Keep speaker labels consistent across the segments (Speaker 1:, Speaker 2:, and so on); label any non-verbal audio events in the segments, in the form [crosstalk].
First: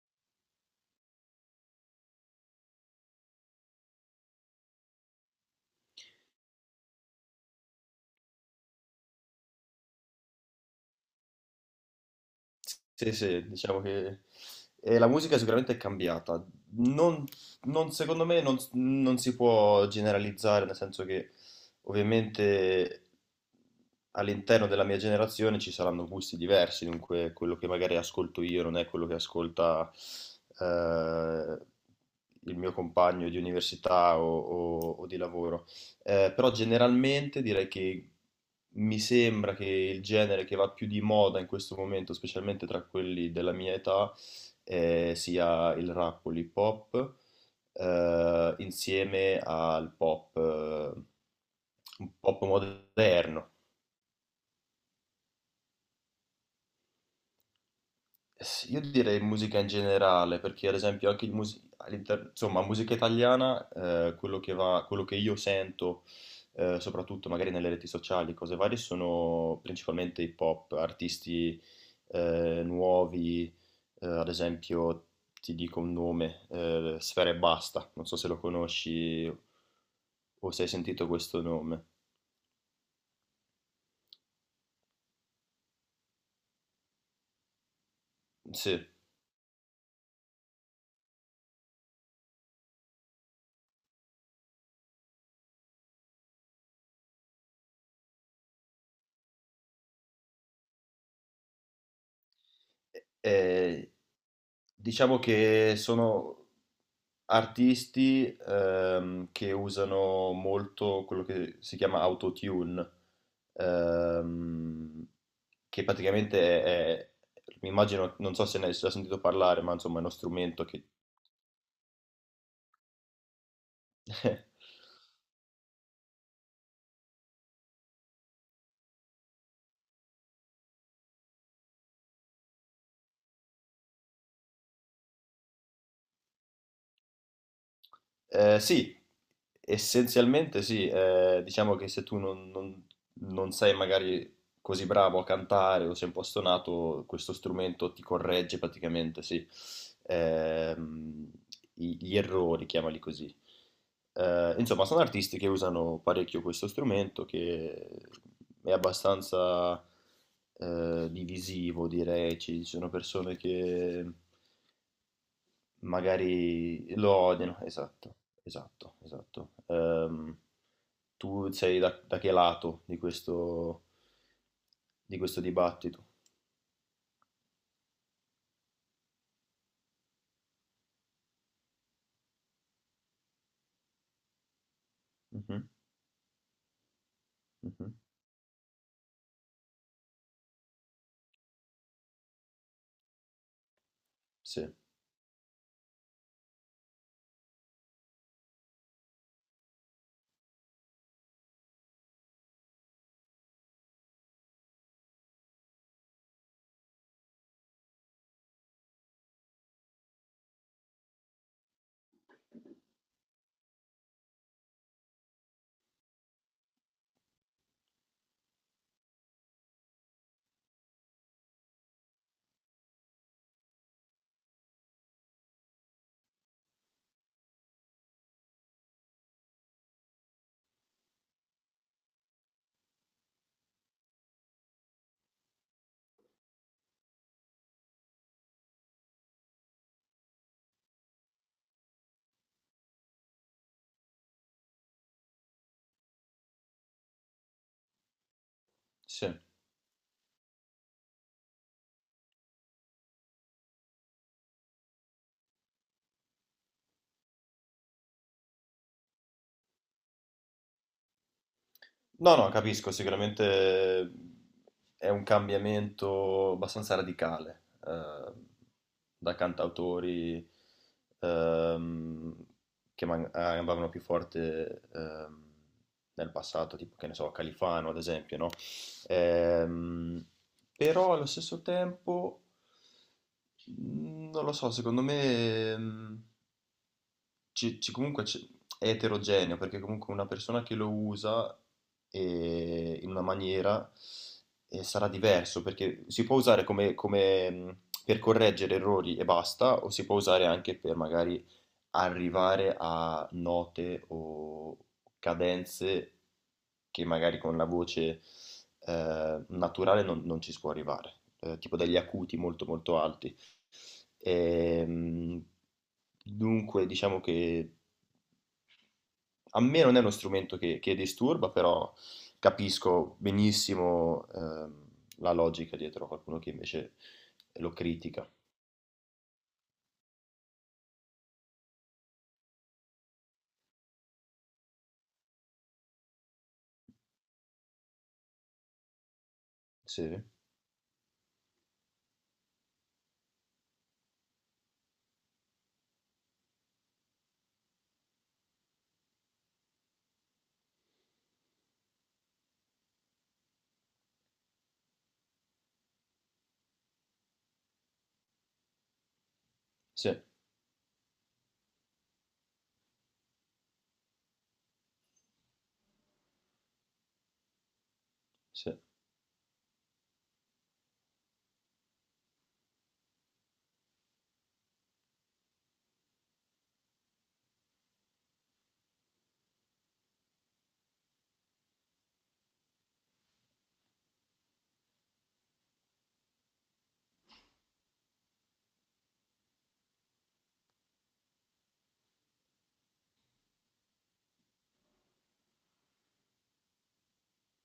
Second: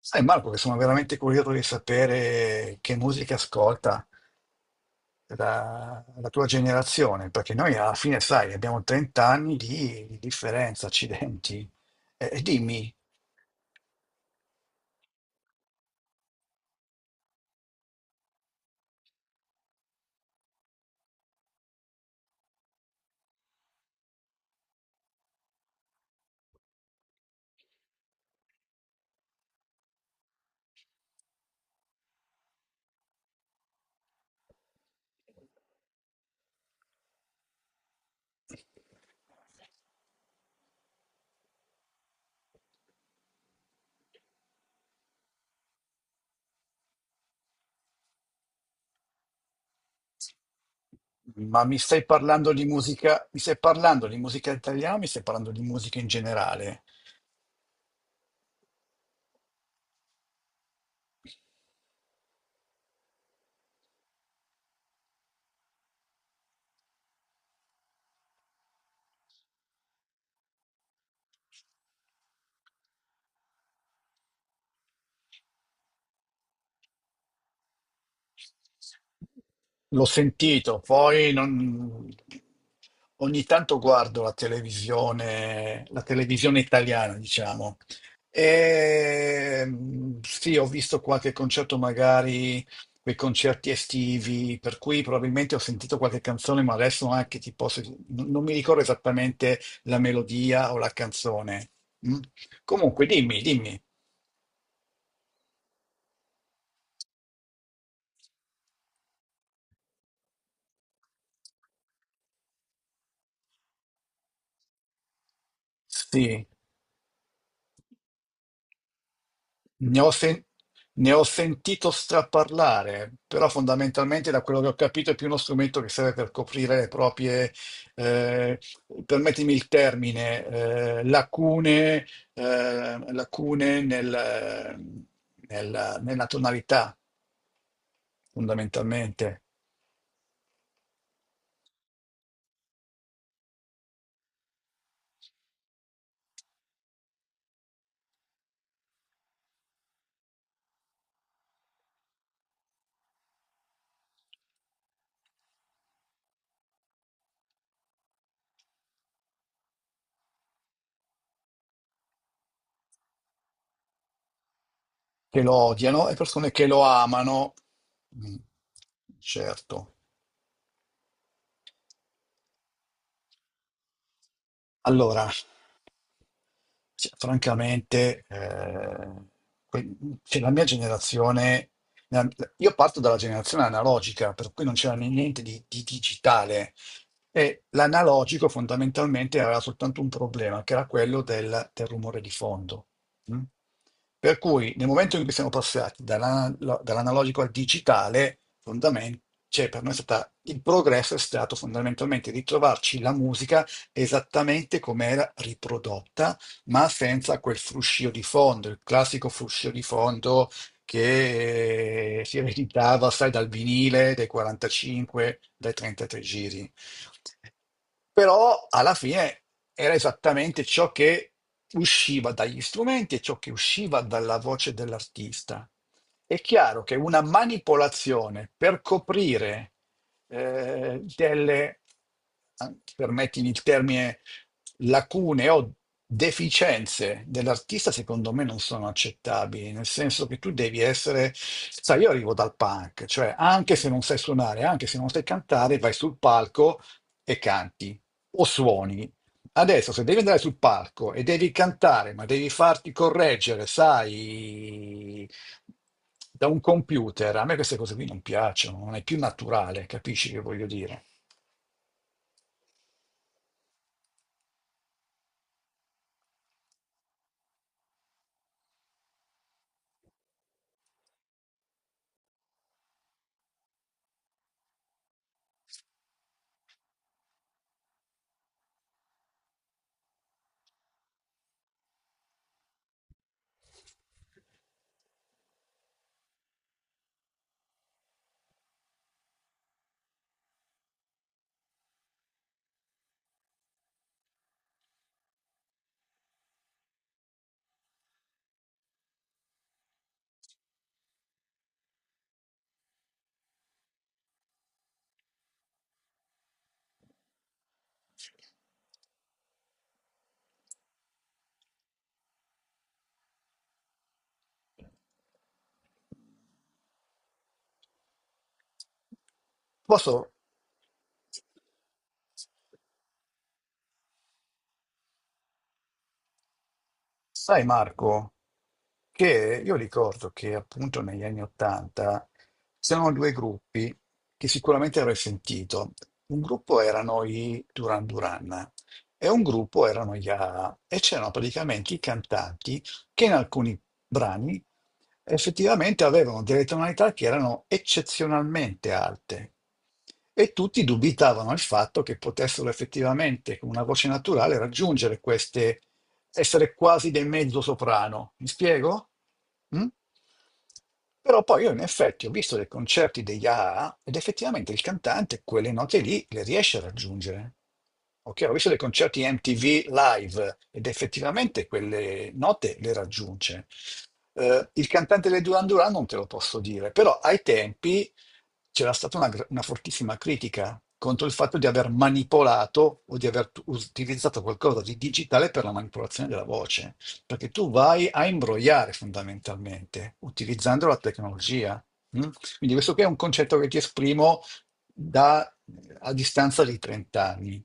Speaker 1: Sai Marco che sono veramente curioso di sapere che musica ascolta la tua generazione, perché noi alla fine, sai, abbiamo 30 anni di differenza, accidenti. E dimmi,
Speaker 2: Sì, sì, diciamo che la musica sicuramente è cambiata. Non, Secondo me non si può generalizzare, nel senso che ovviamente all'interno della mia generazione ci saranno gusti diversi, dunque quello che magari ascolto io non è quello che ascolta eh, il mio compagno di università o o di lavoro. Però generalmente direi che mi sembra che il genere che va più di moda in questo momento, specialmente tra quelli della mia età, sia il rap o l'hip hop, insieme al pop,
Speaker 1: ma mi stai
Speaker 2: un pop
Speaker 1: parlando di musica, mi
Speaker 2: moderno.
Speaker 1: stai parlando di musica italiana o mi stai parlando di musica in generale?
Speaker 2: Io direi musica in generale, perché ad esempio anche insomma, musica italiana, quello che io sento, soprattutto magari nelle reti sociali, cose varie, sono principalmente hip hop, artisti nuovi, ad esempio ti dico un nome, Sfera Ebbasta, non so se lo conosci
Speaker 1: L'ho
Speaker 2: o se hai
Speaker 1: sentito,
Speaker 2: sentito
Speaker 1: poi
Speaker 2: questo nome.
Speaker 1: non- ogni tanto guardo la televisione italiana, diciamo.
Speaker 2: Sì.
Speaker 1: E, mm, sì, ho visto qualche concerto, magari quei concerti estivi, per cui probabilmente ho sentito qualche canzone, ma adesso anche ti posso. Non mi ricordo esattamente la melodia o la canzone. Mm? Comunque, dimmi, dimmi.
Speaker 2: Ehm, diciamo che sono artisti, che usano molto quello che si chiama autotune, ehm, che
Speaker 1: Sì.
Speaker 2: praticamente mi immagino, non so se ne hai già sentito parlare, ma insomma
Speaker 1: Ne
Speaker 2: è
Speaker 1: ho,
Speaker 2: uno
Speaker 1: sen-
Speaker 2: strumento che
Speaker 1: Ne ho sentito straparlare, però fondamentalmente da quello che ho
Speaker 2: [laughs]
Speaker 1: capito è più uno strumento che serve per coprire le proprie, eh, permettimi il termine, lacune, eh, lacune nel- nella tonalità,
Speaker 2: Sì,
Speaker 1: fondamentalmente,
Speaker 2: essenzialmente sì, diciamo che se tu non sei magari così bravo a cantare o sei un po' stonato, questo strumento ti corregge praticamente, sì, Ehm, gli errori, chiamali così. Insomma, sono artisti che usano parecchio questo strumento che è abbastanza divisivo, direi. Ci sono persone che
Speaker 1: che lo odiano e persone che lo
Speaker 2: magari lo
Speaker 1: amano.
Speaker 2: odiano, esatto,
Speaker 1: Mm.
Speaker 2: esatto, esatto.
Speaker 1: Certo.
Speaker 2: Tu sei da, da che lato di di
Speaker 1: Allora,
Speaker 2: questo dibattito?
Speaker 1: cioè, francamente, que- cioè, la mia generazione, la- io parto dalla generazione analogica, per cui non c'era niente di,
Speaker 2: Mhm,
Speaker 1: di digitale. E
Speaker 2: mhm.
Speaker 1: l'analogico fondamentalmente aveva soltanto un problema, che era quello del rumore di fondo. Mm? Per cui
Speaker 2: Sì,
Speaker 1: nel momento in cui siamo passati dall'analogico al digitale, cioè, per noi è stata, il progresso è stato fondamentalmente ritrovarci la musica esattamente come era riprodotta, ma senza quel fruscio di fondo, il classico fruscio di fondo che si ereditava, sai, dal vinile, dai 45, dai 33 giri. Però alla fine era esattamente ciò che usciva dagli strumenti e ciò che usciva dalla voce dell'artista. È chiaro che una manipolazione per coprire delle, permettimi il termine, lacune o deficienze dell'artista, secondo me non sono accettabili, nel senso che tu devi essere, sai, io arrivo dal punk, cioè anche se non sai suonare, anche se non sai cantare, vai sul palco e canti o suoni.
Speaker 2: sì.
Speaker 1: Adesso, se devi andare sul palco e devi cantare, ma devi farti correggere, sai, da un computer, a me queste cose qui non piacciono, non è più naturale, capisci che voglio dire?
Speaker 2: No, no, capisco, sicuramente è un cambiamento abbastanza radicale da cantautori ehm, che andavano più forte nel passato, tipo, che ne so, Califano ad esempio, no? Ehm, Però allo stesso tempo, mm, non lo so, secondo me, mm, è eterogeneo perché comunque una persona che lo usa in una maniera sarà diverso perché si può usare come, per correggere errori e basta o si può usare anche per magari arrivare a note o cadenze che magari con la voce naturale non ci si può arrivare, tipo degli acuti molto molto alti. Ehm, dunque diciamo che a me non è uno
Speaker 1: Posso.
Speaker 2: strumento che disturba, però capisco benissimo la logica dietro a qualcuno che invece
Speaker 1: Sai
Speaker 2: lo critica.
Speaker 1: Marco, che io ricordo che appunto negli anni Ottanta c'erano due gruppi che sicuramente avrai sentito. Un gruppo erano i Duran Duran e un gruppo erano
Speaker 2: Sì,
Speaker 1: gli A A e c'erano praticamente i cantanti che in alcuni brani effettivamente avevano delle tonalità che erano eccezionalmente alte e tutti dubitavano il fatto che potessero effettivamente con una voce naturale raggiungere queste, essere quasi dei mezzo soprano. Mi spiego? Mm?
Speaker 2: sì,
Speaker 1: Però poi io in effetti ho visto dei concerti degli AA ed effettivamente il cantante quelle note lì le riesce a raggiungere. Ok, ho visto dei
Speaker 2: sì.
Speaker 1: concerti MTV live ed effettivamente quelle note le raggiunge. Il cantante dei Duran Duran non te lo posso dire, però ai tempi c'era stata una fortissima critica contro il fatto di aver manipolato o di aver utilizzato qualcosa di digitale per la manipolazione della voce, perché tu vai a imbrogliare fondamentalmente utilizzando la tecnologia. Mm? Quindi questo qui è un concetto che ti esprimo da, a distanza di 30 anni.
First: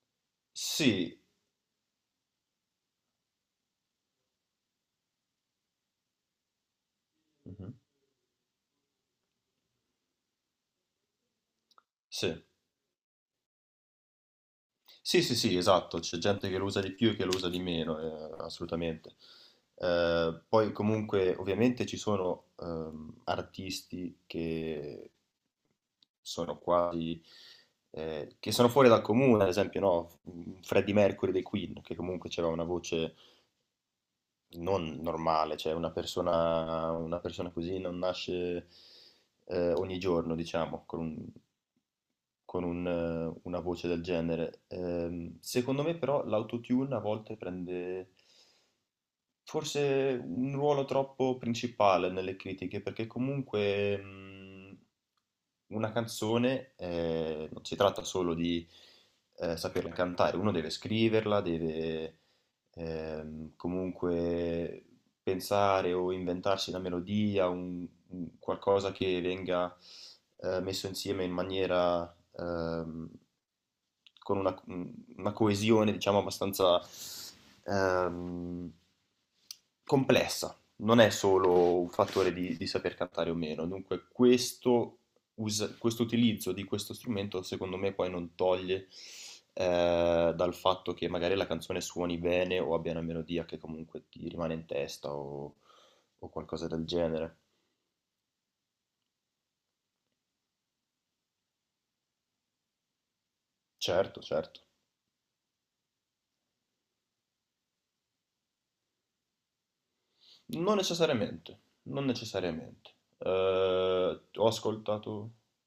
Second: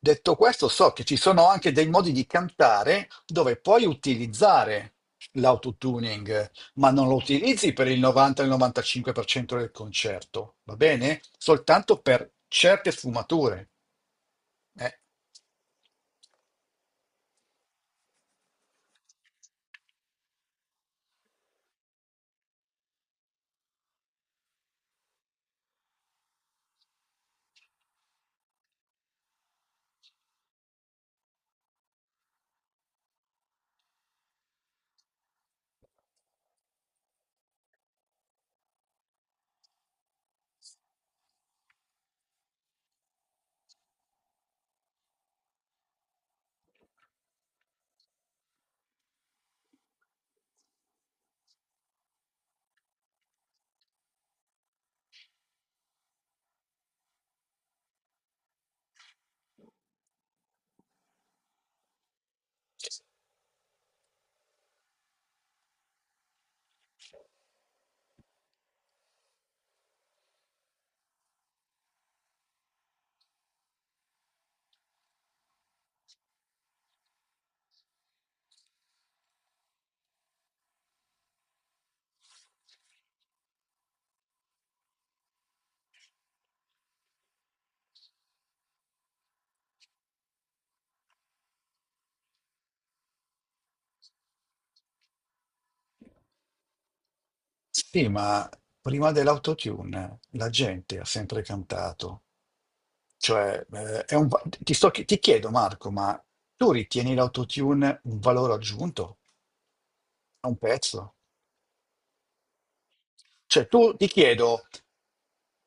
Speaker 1: Detto questo, so che ci
Speaker 2: Sì,
Speaker 1: sono anche dei modi di cantare dove puoi utilizzare l'autotuning, ma non lo
Speaker 2: mhm,
Speaker 1: utilizzi per il 90-95% del concerto, va bene? Soltanto per
Speaker 2: sì.
Speaker 1: certe sfumature. eh.
Speaker 2: Sì, sì, sì, esatto, c'è gente che lo usa di più e che lo usa di meno, assolutamente. Poi comunque ovviamente ci sono artisti che sono quasi, che sono fuori dal comune, ad esempio no? Freddie Mercury dei Queen, che comunque aveva una voce non normale, cioè una persona così non nasce ogni giorno, diciamo, con un, una voce del genere. Secondo me però l'autotune a volte prende forse un ruolo troppo principale nelle critiche, perché comunque una canzone non si tratta solo di saperla cantare, uno deve scriverla, deve, comunque, pensare o inventarsi una melodia, un qualcosa che venga messo insieme in maniera ehm, con una coesione, diciamo, abbastanza ehm, complessa, non è solo un fattore di saper cantare o meno, dunque questo, questo utilizzo di questo strumento secondo me poi non toglie dal fatto che magari la canzone suoni bene o abbia una melodia che comunque ti rimane in testa o qualcosa del genere.
Speaker 1: Sì, ma prima dell'autotune la gente ha sempre cantato. Cioè, è
Speaker 2: Certo,
Speaker 1: un va-
Speaker 2: certo.
Speaker 1: ti sto chi- ti chiedo, Marco, ma tu ritieni l'autotune un valore aggiunto a un
Speaker 2: Non
Speaker 1: pezzo?
Speaker 2: necessariamente, non necessariamente.
Speaker 1: Cioè, tu ti
Speaker 2: Ho
Speaker 1: chiedo.
Speaker 2: ascoltato.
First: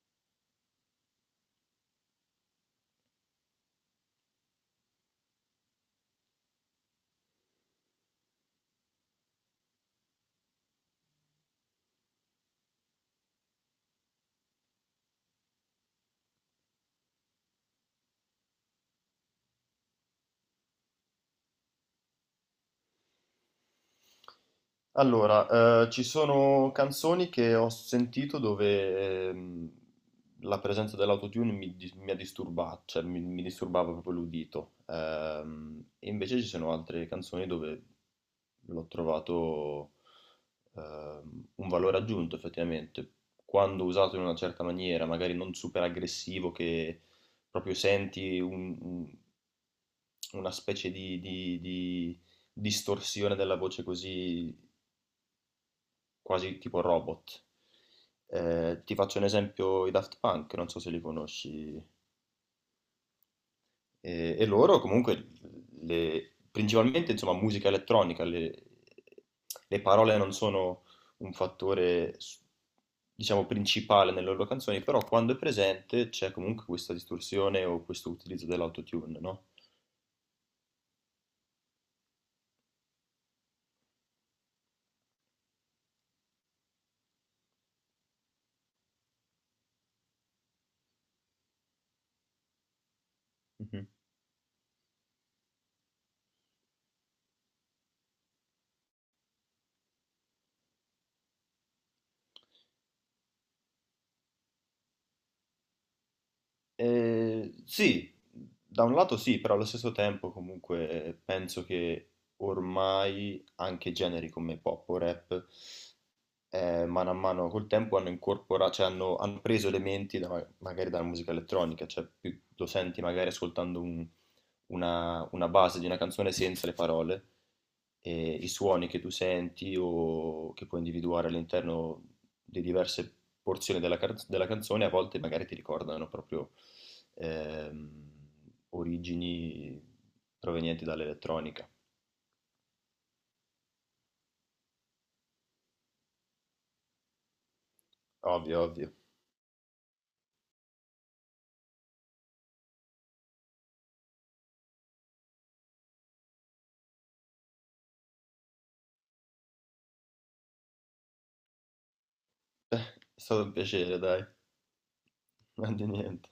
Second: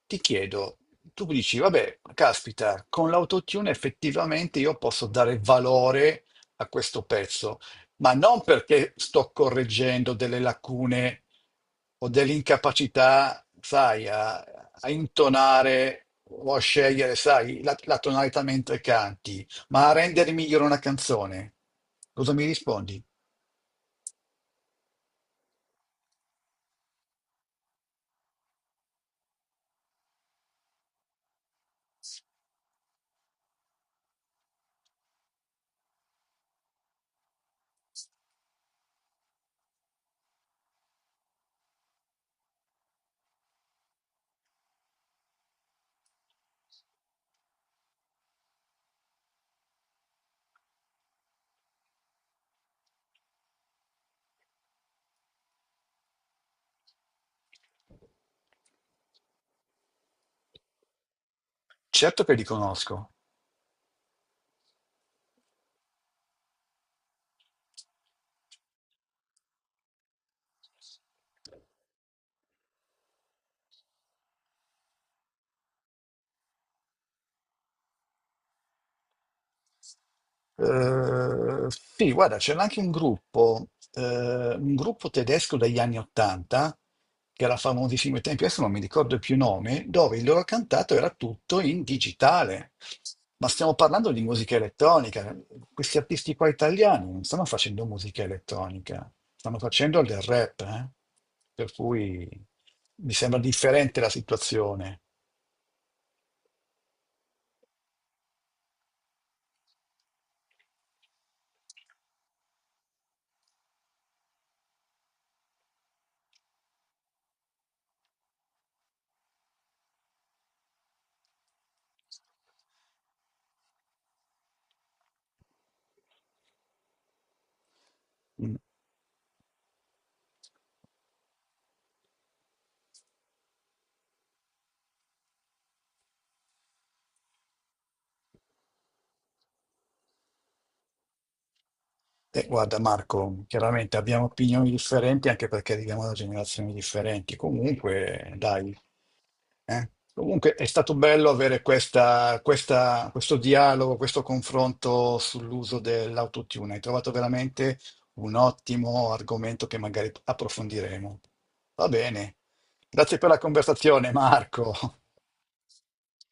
Speaker 1: Ti chiedo, tu dici, vabbè, caspita, con l'autotune effettivamente io posso dare valore a questo pezzo, ma non perché sto correggendo delle lacune o dell'incapacità, sai, a intonare o a scegliere, sai, la tonalità mentre canti, ma a rendere migliore una canzone. Cosa mi rispondi?
Speaker 2: Allora, ci sono canzoni che ho sentito dove la presenza dell'autotune mi ha disturbato, cioè mi disturbava proprio l'udito. E invece ci sono altre canzoni dove l'ho trovato un valore aggiunto effettivamente. Quando usato in una certa maniera, magari non super aggressivo, che proprio senti una specie di distorsione della voce così quasi tipo robot. Ti faccio un esempio, i Daft Punk, non so se li conosci,
Speaker 1: Certo che li conosco.
Speaker 2: e loro comunque, principalmente insomma musica elettronica, le parole non sono un fattore, diciamo, principale nelle loro canzoni, però quando è presente c'è comunque questa distorsione o questo utilizzo dell'autotune, no?
Speaker 1: Sì, guarda, c'era anche un gruppo tedesco degli anni Ottanta, che era famosissimo ai tempi, adesso non mi ricordo più il nome, dove il loro cantato era tutto in digitale. Ma stiamo
Speaker 2: Mhm.
Speaker 1: parlando di musica elettronica. Questi artisti qua italiani non stanno facendo musica elettronica, stanno facendo del rap, eh. Per cui mi sembra differente la situazione.
Speaker 2: Sì, da un lato sì, però allo stesso tempo comunque penso che ormai anche generi come pop o rap mano a mano col tempo hanno incorporato, cioè hanno preso elementi magari dalla musica elettronica, cioè più lo senti magari ascoltando una base di una canzone senza le parole, e i
Speaker 1: Mm.
Speaker 2: suoni che tu senti o che puoi individuare all'interno di diverse porzioni della canzone a volte magari ti ricordano proprio Ehm, origini provenienti dall'elettronica.
Speaker 1: Guarda Marco, chiaramente abbiamo opinioni differenti anche perché arriviamo da generazioni differenti. Comunque,
Speaker 2: Ovvio,
Speaker 1: dai,
Speaker 2: ovvio.
Speaker 1: eh. Comunque è stato bello avere questo dialogo, questo confronto sull'uso dell'autotune. Hai trovato veramente un ottimo argomento che magari approfondiremo. Va bene.
Speaker 2: [laughs] È
Speaker 1: Grazie per la
Speaker 2: stato un piacere,
Speaker 1: conversazione,
Speaker 2: dai.
Speaker 1: Marco.
Speaker 2: [laughs] Non di niente.